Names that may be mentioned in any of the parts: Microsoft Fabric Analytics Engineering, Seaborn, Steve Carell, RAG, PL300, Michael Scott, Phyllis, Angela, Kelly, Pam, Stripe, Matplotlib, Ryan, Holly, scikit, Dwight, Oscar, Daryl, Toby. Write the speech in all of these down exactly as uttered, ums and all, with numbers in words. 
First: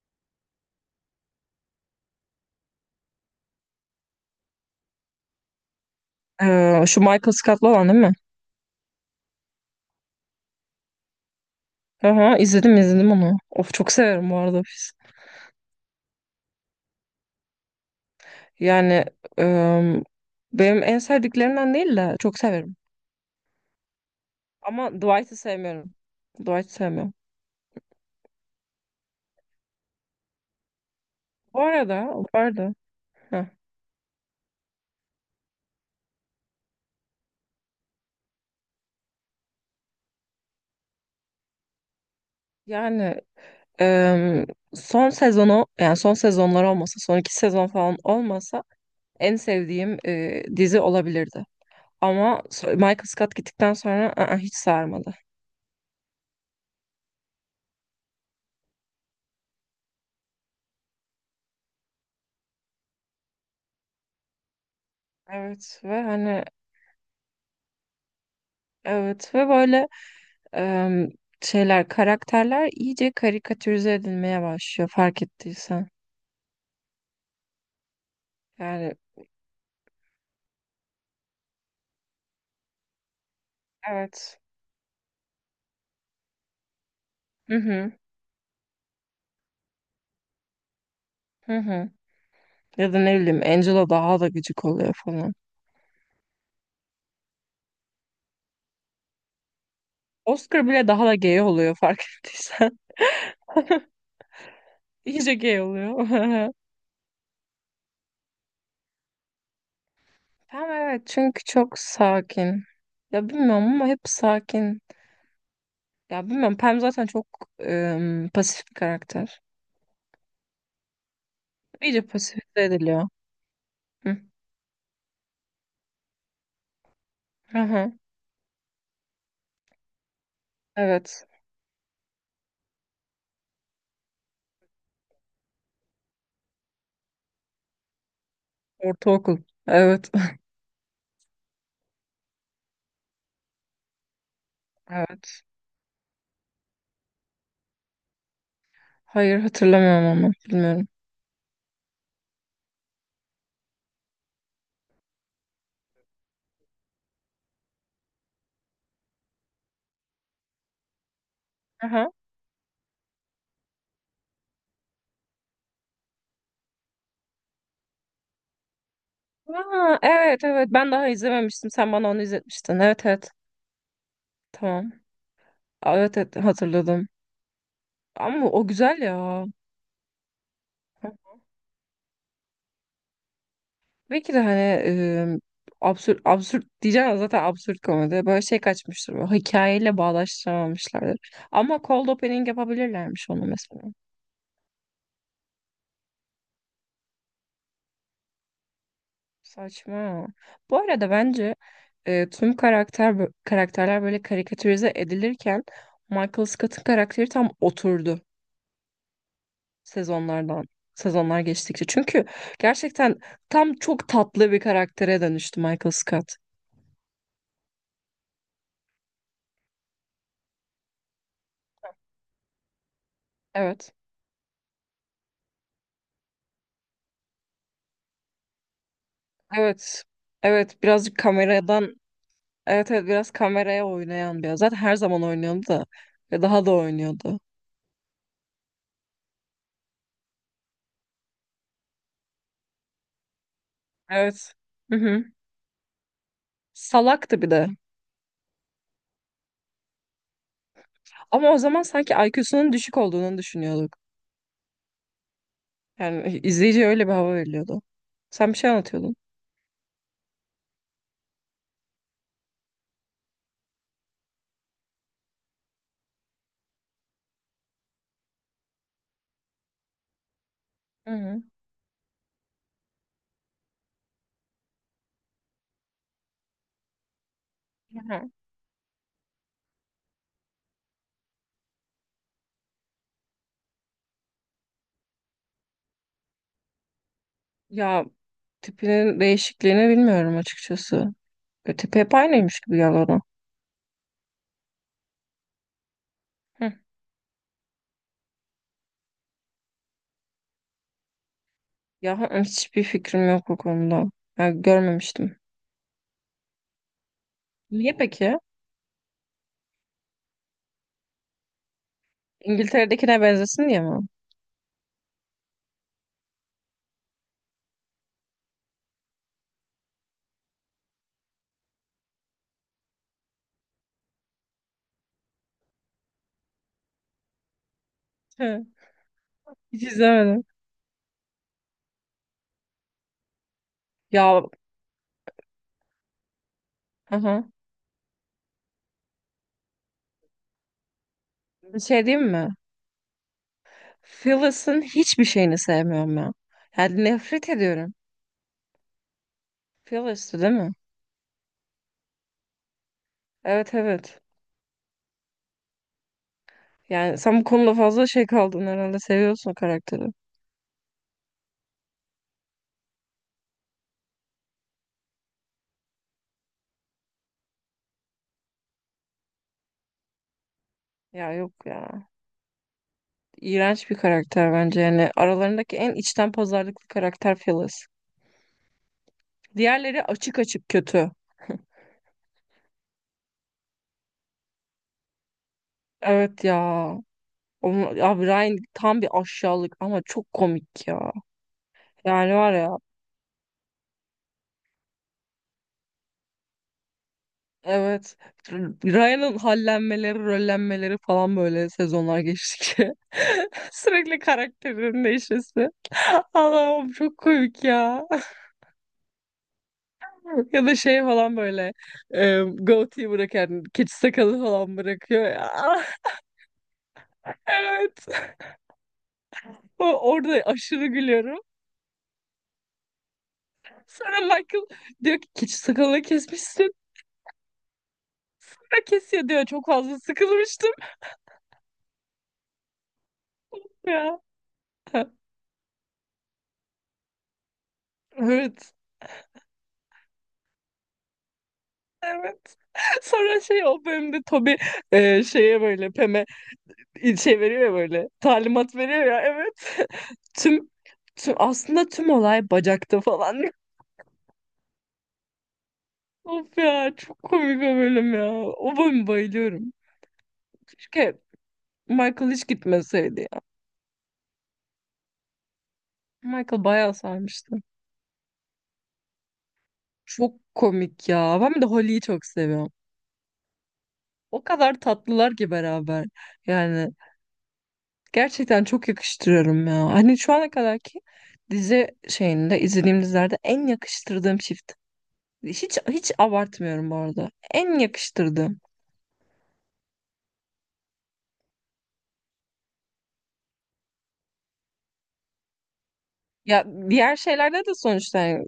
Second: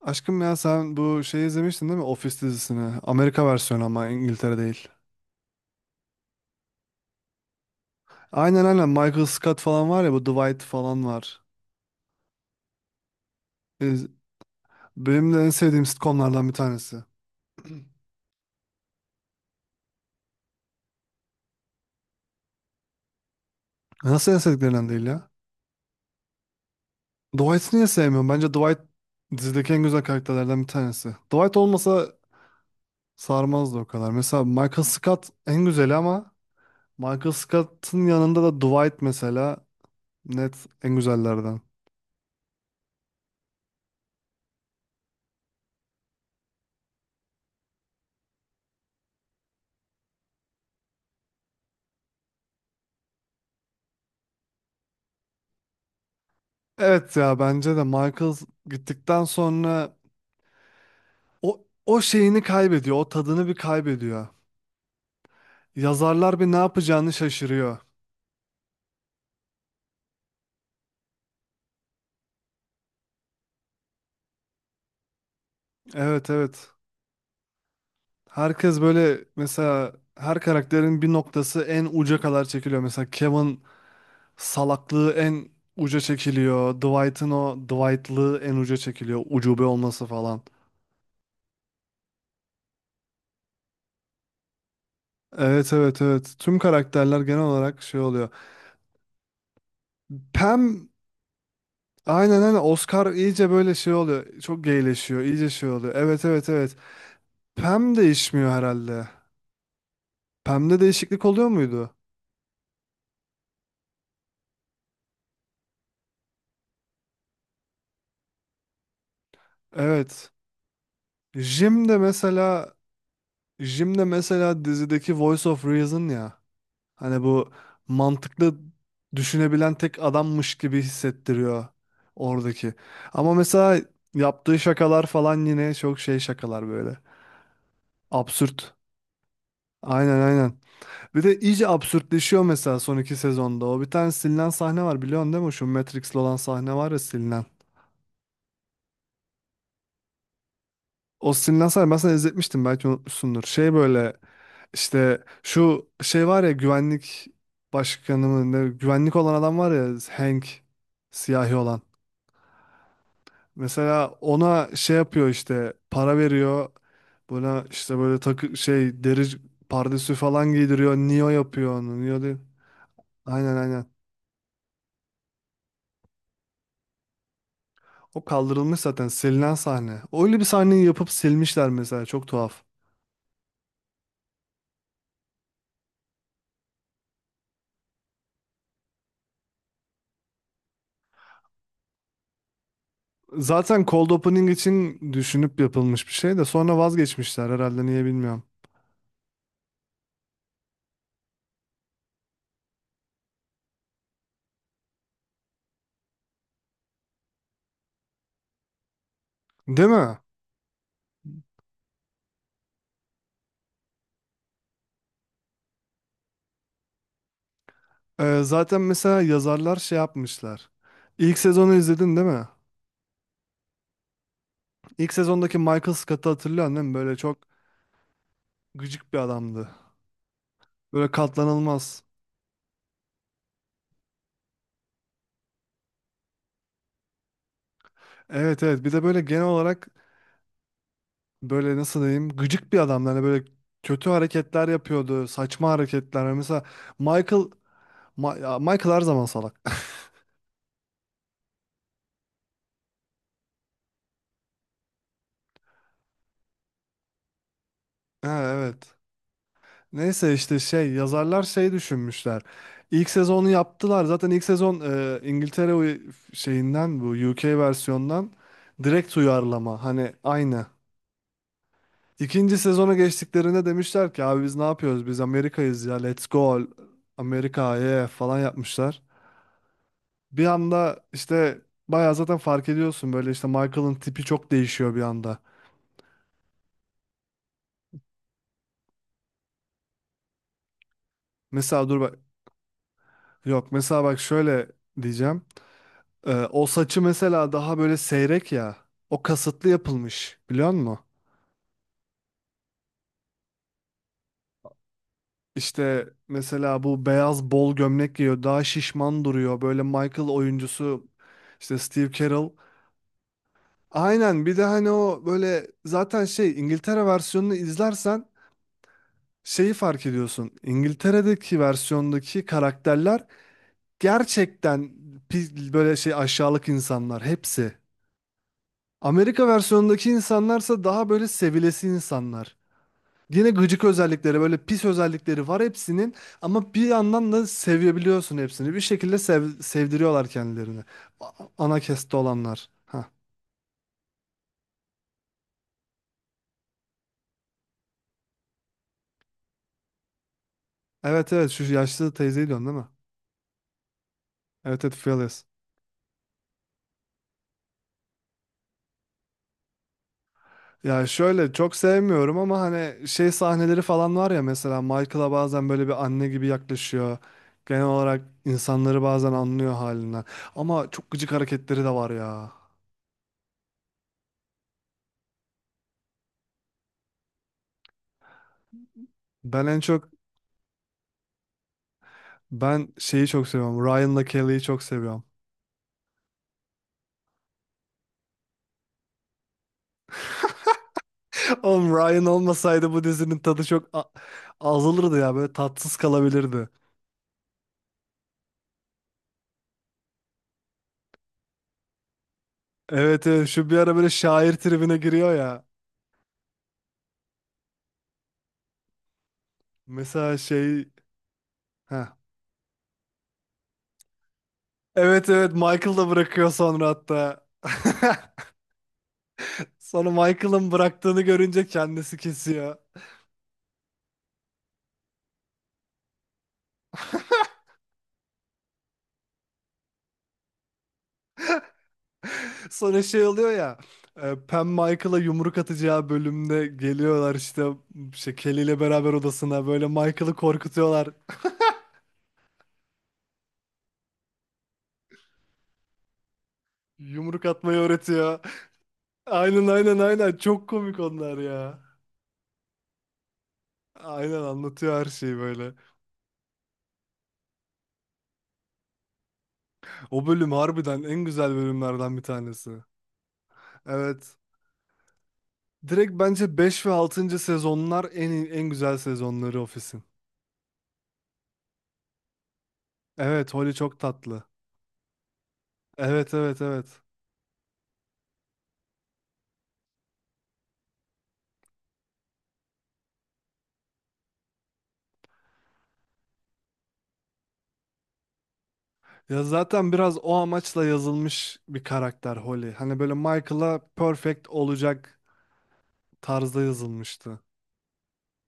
Aşkım ya sen bu şeyi izlemiştin değil mi? Office dizisini. Amerika versiyonu ama İngiltere değil. Ee, şu Michael Scott'lı olan değil mi? Aynen aynen Michael Scott falan var ya bu Dwight falan var. Aha, izledim izledim onu. Of çok İz- severim bu arada Office. Benim de en sevdiğim sitcomlardan bir tanesi. Yani em, benim en sevdiklerimden değil de çok severim. Nasıl en sevdiklerinden Ama değil ya? Dwight'ı sevmiyorum. Dwight'ı sevmiyorum. Dwight'ı niye sevmiyorum? Bence Dwight dizideki en güzel karakterlerden bir tanesi. Dwight Bu olmasa arada, bu arada heh, sarmazdı o kadar. Mesela Michael Scott en güzeli ama Michael Scott'ın yanında da Dwight mesela net en güzellerden. yani em, son sezonu yani son sezonlar olmasa son iki sezon falan olmasa en sevdiğim e, dizi olabilirdi. Ama so- Michael Scott gittikten sonra ı-ı, hiç sarmadı. Evet ya bence de Michael gittikten sonra O, o şeyini kaybediyor. O tadını bir kaybediyor. Evet ve Yazarlar hani bir ne yapacağını şaşırıyor. evet ve böyle em, şeyler, karakterler iyice karikatürize edilmeye başlıyor fark ettiysen. Evet evet. Herkes Yani böyle mesela her karakterin bir noktası en uca kadar çekiliyor. Mesela Kevin evet. salaklığı en uca çekiliyor. Dwight'ın Hı o hı, Dwight'lığı en uca çekiliyor. Ucube olması falan. hı hı. Ya da ne bileyim Angela daha da gıcık oluyor falan. Evet evet evet. Tüm karakterler genel olarak şey oluyor. Oscar Pam bile daha da gay oluyor fark aynen aynen ettiysen. Oscar iyice böyle şey oluyor. Çok geyleşiyor. İyice İyice gay şey oluyor. oluyor. Evet evet evet. Pam değişmiyor herhalde. Pam Pem'de evet değişiklik çünkü oluyor çok muydu? sakin. Ya bilmiyorum ama hep sakin. Ya bilmiyorum Pam zaten çok em, pasif bir karakter. Evet. Jim'de İyice pasifize mesela ediliyor. Jim'de Hı. mesela dizideki Voice of Reason ya. Hani bu Aha, mantıklı düşünebilen tek adammış gibi evet. hissettiriyor oradaki. Ama mesela yaptığı şakalar falan yine çok şey şakalar böyle. Absürt. Ortaokul. Evet. Aynen aynen. Bir de iyice absürtleşiyor mesela son iki sezonda. O bir tane silinen sahne var biliyorsun Evet. değil mi? Şu Matrix'li olan sahne var ya silinen. Hayır hatırlamıyorum ama bilmiyorum. Austin Lancer ben sana izletmiştim belki unutmuşsundur. Şey böyle işte şu şey var ya güvenlik başkanı mı ne, güvenlik olan adam var ya Hank siyahi olan. Aha. Mesela ona şey yapıyor işte para veriyor. Buna işte böyle takı şey deri Aa, pardesü evet falan evet ben giydiriyor. daha Neo izlememiştim. yapıyor Sen onu. bana Neo onu değil. izletmiştin. Evet evet Aynen aynen. tamam. Aa, Evet evet hatırladım. O Ama o kaldırılmış güzel zaten ya. silinen sahne. Öyle bir sahneyi yapıp silmişler mesela çok tuhaf. Belki de hani e, absürt absürt diyeceğim ama zaten absürt komedi. Böyle şey kaçmıştır. Böyle, hikayeyle bağdaştıramamışlardır. Ama cold opening yapabilirlermiş onu Zaten mesela. cold opening için düşünüp yapılmış bir şey de sonra vazgeçmişler herhalde niye bilmiyorum. Saçma. Bu arada bence e, tüm karakter karakterler böyle karikatürize edilirken Michael Scott'ın karakteri tam oturdu. Değil mi? sezonlardan sezonlar geçtikçe. Çünkü gerçekten tam çok tatlı bir karaktere dönüştü Michael Scott. Ee, zaten mesela yazarlar şey yapmışlar. İlk sezonu izledin değil mi? Evet. İlk sezondaki Michael Scott'ı hatırlıyorsun değil mi? Böyle çok gıcık bir adamdı. Evet. Evet Böyle birazcık kameradan, katlanılmaz. evet evet, biraz kameraya oynayan bir. Zaten her zaman oynuyordu da ve daha da oynuyordu. Evet evet bir de böyle genel olarak böyle nasıl diyeyim gıcık bir adamdı. Hani böyle kötü Evet. hareketler Hı hı. yapıyordu. Saçma hareketler. Mesela Michael Salaktı bir de. Ma- ya Michael her zaman salak. Ama o zaman sanki I Q'sunun düşük olduğunu düşünüyorduk. Yani izleyici öyle bir hava veriliyordu. Ha, Sen bir şey evet. anlatıyordun. Neyse işte şey yazarlar şey düşünmüşler. İlk sezonu yaptılar. Zaten ilk sezon e, İngiltere uy- şeyinden bu U K versiyondan direkt uyarlama. Hani aynı. Hı hı. İkinci sezona geçtiklerinde demişler ki abi biz ne yapıyoruz? Biz Amerika'yız ya. Let's go Amerika Hı yeah hı. falan yapmışlar. Bir anda işte bayağı zaten fark ediyorsun böyle işte Michael'ın tipi çok değişiyor bir anda. Ya tipinin değişikliğini bilmiyorum açıkçası. E, Mesela Tepe dur hep bak aynıymış gibi geldi ona. yok mesela bak şöyle diyeceğim. Ee, o Hı. saçı mesela daha böyle seyrek ya. O kasıtlı yapılmış biliyor musun? Ya hani hiçbir fikrim yok bu konuda. Ya, görmemiştim. İşte mesela bu beyaz bol Niye gömlek peki? giyiyor. Daha şişman duruyor. Böyle Michael oyuncusu işte Steve Carell. İngiltere'dekine benzesin diye mi? Aynen bir de hani o böyle zaten şey İngiltere versiyonunu izlersen şeyi fark ediyorsun. İngiltere'deki versiyondaki karakterler gerçekten pi- böyle şey aşağılık insanlar hepsi. Hı. Amerika Hiç versiyonundaki izlemedim. insanlarsa daha böyle sevilesi insanlar. Yine gıcık özellikleri Ya böyle pis özellikleri var hepsinin ama bir yandan da aha. sevebiliyorsun hepsini. Bir şekilde sev- sevdiriyorlar kendilerini. A- Ana Bir şey keste diyeyim mi? olanlar. Ha. Phyllis'ın hiçbir şeyini sevmiyorum ya. Yani nefret ediyorum. Phyllis'tı değil mi? Evet evet şu yaşlı teyzeyi diyorsun değil mi? Evet evet. Evet evet Phyllis. Yani sen bu konuda fazla şey kaldın herhalde. Seviyorsun karakteri. Ya şöyle çok sevmiyorum ama hani şey sahneleri falan var ya mesela Michael'a bazen böyle bir anne gibi yaklaşıyor. Genel olarak insanları bazen anlıyor halinden. Ama çok gıcık Ya yok hareketleri de ya. var ya. İğrenç bir karakter bence. Yani aralarındaki en içten pazarlıklı karakter Phyllis. Ben en Diğerleri çok açık açık kötü. Ben şeyi çok seviyorum. Ryan'la Kelly'yi çok seviyorum. Evet ya. Onu, ya Ryan tam bir aşağılık ama çok komik ya. Oğlum Ryan Yani var ya olmasaydı bu dizinin tadı çok a- azalırdı ya. Böyle tatsız kalabilirdi. evet Ryan'ın hallenmeleri, rollenmeleri falan böyle sezonlar geçtikçe Evet evet şu bir ara böyle sürekli şair tribine karakterinin giriyor ya. değişmesi. Allah'ım çok komik ya. Mesela Ya da şey... şey falan böyle Heh. e, goatee bırakan keçi sakalı falan bırakıyor Evet ya. evet Michael da bırakıyor sonra hatta. Evet. O, Sonra orada Michael'ın aşırı bıraktığını gülüyorum. görünce kendisi kesiyor. Sonra Michael diyor ki keçi sakalını kesmişsin. "Ha, kesiyor diyor çok fazla sıkılmıştım. Sonra şey oluyor ya. Ya. e, Pam Michael'a yumruk atacağı bölümde geliyorlar işte şey, Kelly Evet. ile beraber odasına böyle Michael'ı korkutuyorlar. Evet. Sonra şey o bölümde Toby e, şeye böyle Pem'e şey Yumruk veriyor ya atmayı böyle öğretiyor. talimat veriyor ya Aynen evet. aynen aynen çok Tüm, komik tüm onlar ya. aslında tüm olay bacakta falan. Aynen anlatıyor her şeyi böyle. Of ya çok komik o bölüm ya. O bölüm bayılıyorum. O bölüm harbiden Keşke en güzel bölümlerden bir Michael hiç tanesi. gitmeseydi ya. Evet. Direkt bence Michael beş ve bayağı altıncı sarmıştı. sezonlar en en güzel sezonları Office'in. Çok komik ya. Ben bir de Holly'yi çok seviyorum. Evet, Holly çok O tatlı. kadar tatlılar ki beraber. Evet evet Yani evet. Gerçekten çok yakıştırıyorum ya. Hani şu ana kadarki dizi şeyinde izlediğim dizilerde en yakıştırdığım çift. Hiç hiç abartmıyorum bu arada. En yakıştırdığım. Ya zaten biraz o amaçla yazılmış bir karakter Holly. Hani böyle Michael'a perfect olacak tarzda Ya diğer yazılmıştı. şeylerde de sonuçta yani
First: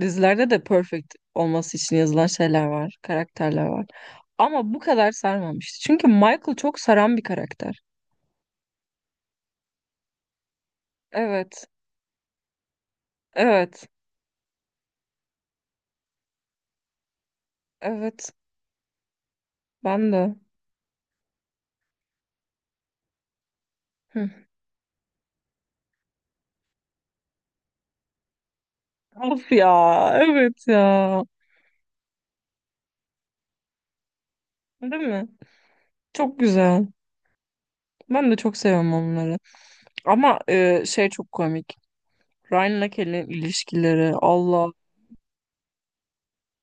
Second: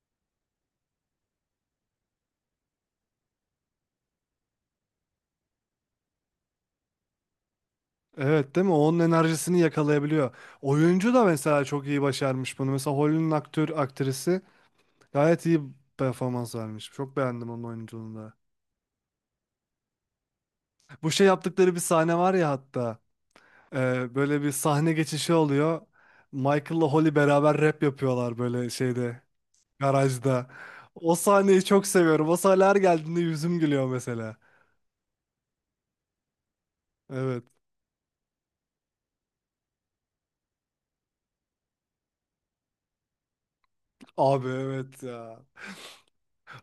dizilerde de perfect olması için yazılan şeyler var, karakterler var. Ama bu kadar sarmamıştı. Çünkü Michael çok saran bir karakter. Evet değil mi? Onun enerjisini yakalayabiliyor. Oyuncu da mesela Evet. çok iyi başarmış bunu. Mesela Holly'nin aktör, Evet. aktrisi gayet iyi performans vermiş. Çok beğendim onun oyunculuğunu Evet. da. Ben de. Bu şey yaptıkları bir sahne var ya hatta. e, Hı. Böyle bir sahne geçişi oluyor. Michael'la Holly beraber rap yapıyorlar böyle şeyde, Of ya. garajda. Evet O ya. sahneyi çok seviyorum. O sahne her geldiğinde yüzüm gülüyor mesela. Değil mi? Çok güzel. Evet. Ben de çok seviyorum onları. Ama e, şey çok komik. Ryan'la Kelly'nin ilişkileri. Abi Allah. evet ya.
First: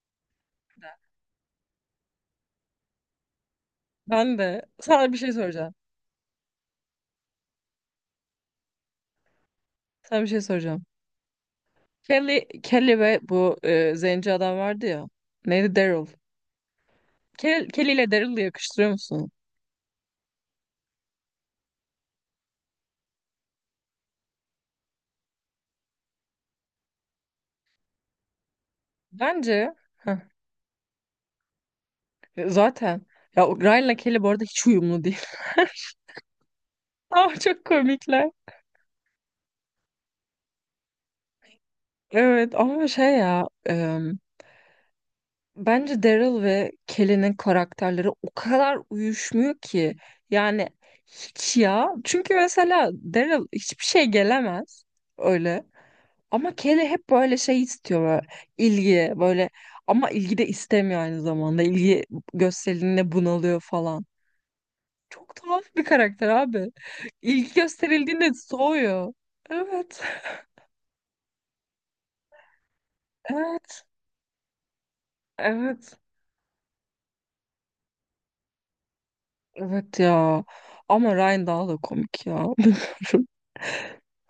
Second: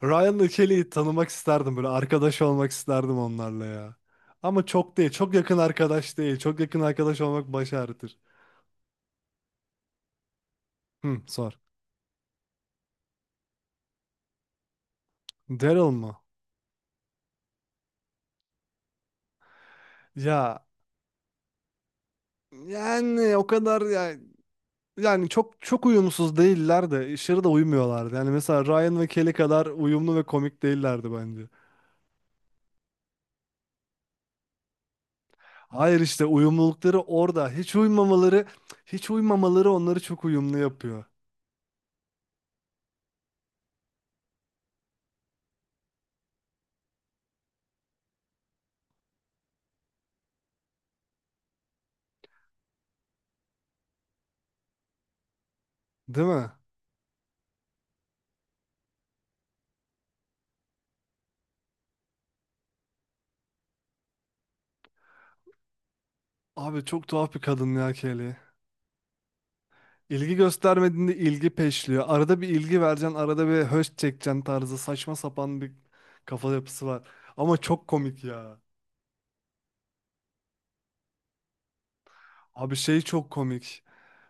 Ryan'la Kelly'yi tanımak isterdim böyle arkadaş olmak isterdim onlarla ya. Ben de Ama çok değil. sana bir şey Çok yakın soracağım. arkadaş değil. Çok yakın arkadaş olmak baş ağrıtır. Sana bir şey soracağım. Hı, sor. Kelly, Kelly ve bu e, zenci adam vardı ya. Neydi? Daryl Daryl. mı? Kelly, Kelly ile Daryl'ı yakıştırıyor musun? Ya yani o kadar yani, yani çok çok uyumsuz değiller de aşırı da uymuyorlardı. Yani mesela Ryan ve Kelly kadar Bence uyumlu heh, ve komik değillerdi bence. zaten ya o Ryan'la Kelly bu arada hiç uyumlu değil. Hayır işte uyumlulukları Ama orada. çok Hiç komikler. uymamaları, hiç uymamaları onları çok uyumlu yapıyor. Evet ama şey ya Bence Daryl ve Kelly'nin karakterleri o kadar uyuşmuyor ki. Yani hiç ya. Çünkü mesela Daryl hiçbir şey gelemez öyle. Değil mi? Ama Kelly hep böyle şey istiyor böyle ilgi böyle ama ilgi de istemiyor aynı zamanda. İlgi gösterildiğinde bunalıyor falan. Çok tuhaf bir karakter abi. Abi çok tuhaf bir İlgi kadın ya gösterildiğinde Kelly. soğuyor. Evet. İlgi göstermediğinde ilgi peşliyor. Arada bir ilgi vereceksin, arada bir Evet. höş çekeceksin tarzı saçma sapan bir Evet. kafa yapısı var. Ama çok komik ya. Evet ya. Ama Ryan daha da komik ya. Abi şey Bilmiyorum. çok komik.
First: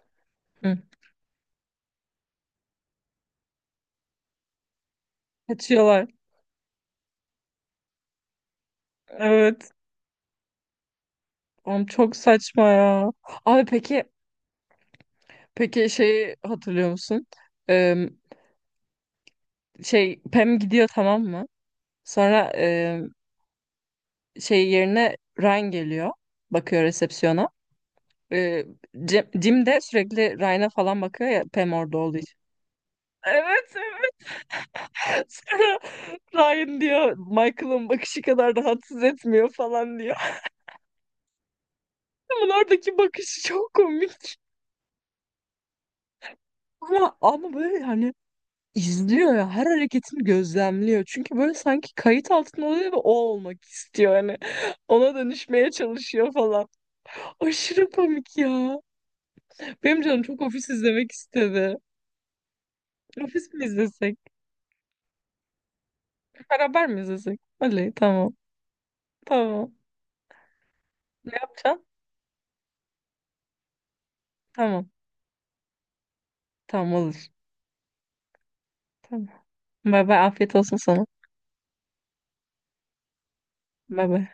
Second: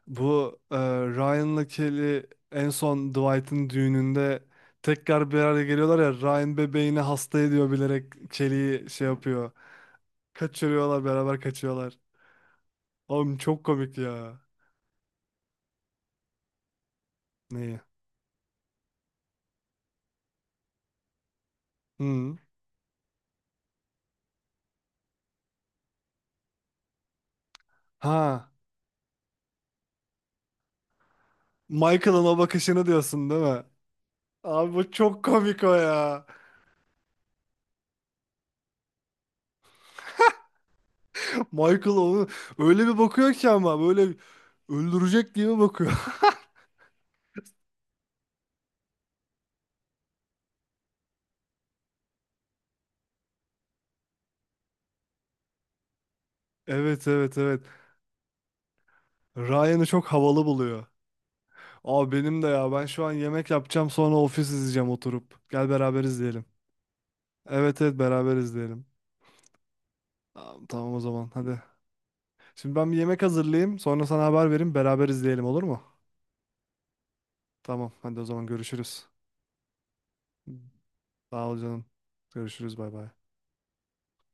Bu e, Ryan'la Kelly en son Dwight'ın düğününde tekrar bir araya geliyorlar Kaçıyorlar. ya Ryan bebeğini hasta ediyor bilerek Kelly'yi şey yapıyor. Evet. Kaçırıyorlar beraber Oğlum kaçıyorlar. çok saçma ya. Oğlum çok Abi komik peki ya. peki şeyi hatırlıyor musun? Neyi? Ee, Şey Pam gidiyor tamam mı? Hı. Sonra e, şey yerine Ryan geliyor. Bakıyor resepsiyona. Ha. Ee, Jim, Jim de sürekli Ryan'a falan bakıyor ya Pam orada olduğu Michael'ın o için. bakışını diyorsun değil mi? Evet evet. Abi bu çok komik o Sonra ya. Ryan diyor Michael'ın bakışı kadar rahatsız etmiyor falan diyor. Michael onu Bunun öyle bir oradaki bakıyor bakışı ki çok ama böyle komik. öldürecek diye mi bakıyor. Ama, ama böyle hani izliyor ya her hareketini gözlemliyor. Çünkü böyle sanki kayıt altında oluyor ve o olmak istiyor yani, Ona dönüşmeye çalışıyor falan. Evet evet evet. Aşırı komik ya. Ryan'ı Benim çok canım çok havalı ofis buluyor. izlemek istedi. Abi benim de ya ben şu an Ofis yemek mi yapacağım sonra izlesek? ofis izleyeceğim oturup. Gel beraber izleyelim. Beraber mi izlesek? Evet Oley evet tamam. beraber izleyelim. Tamam. Tamam, tamam o zaman Ne hadi. yapacaksın? Şimdi ben bir yemek hazırlayayım sonra sana haber vereyim Tamam. beraber izleyelim olur mu? Tamam olur. Tamam hadi o zaman görüşürüz. Tamam. Bay bay afiyet olsun sana. Sağ ol canım. Görüşürüz bay bay. Bay bay.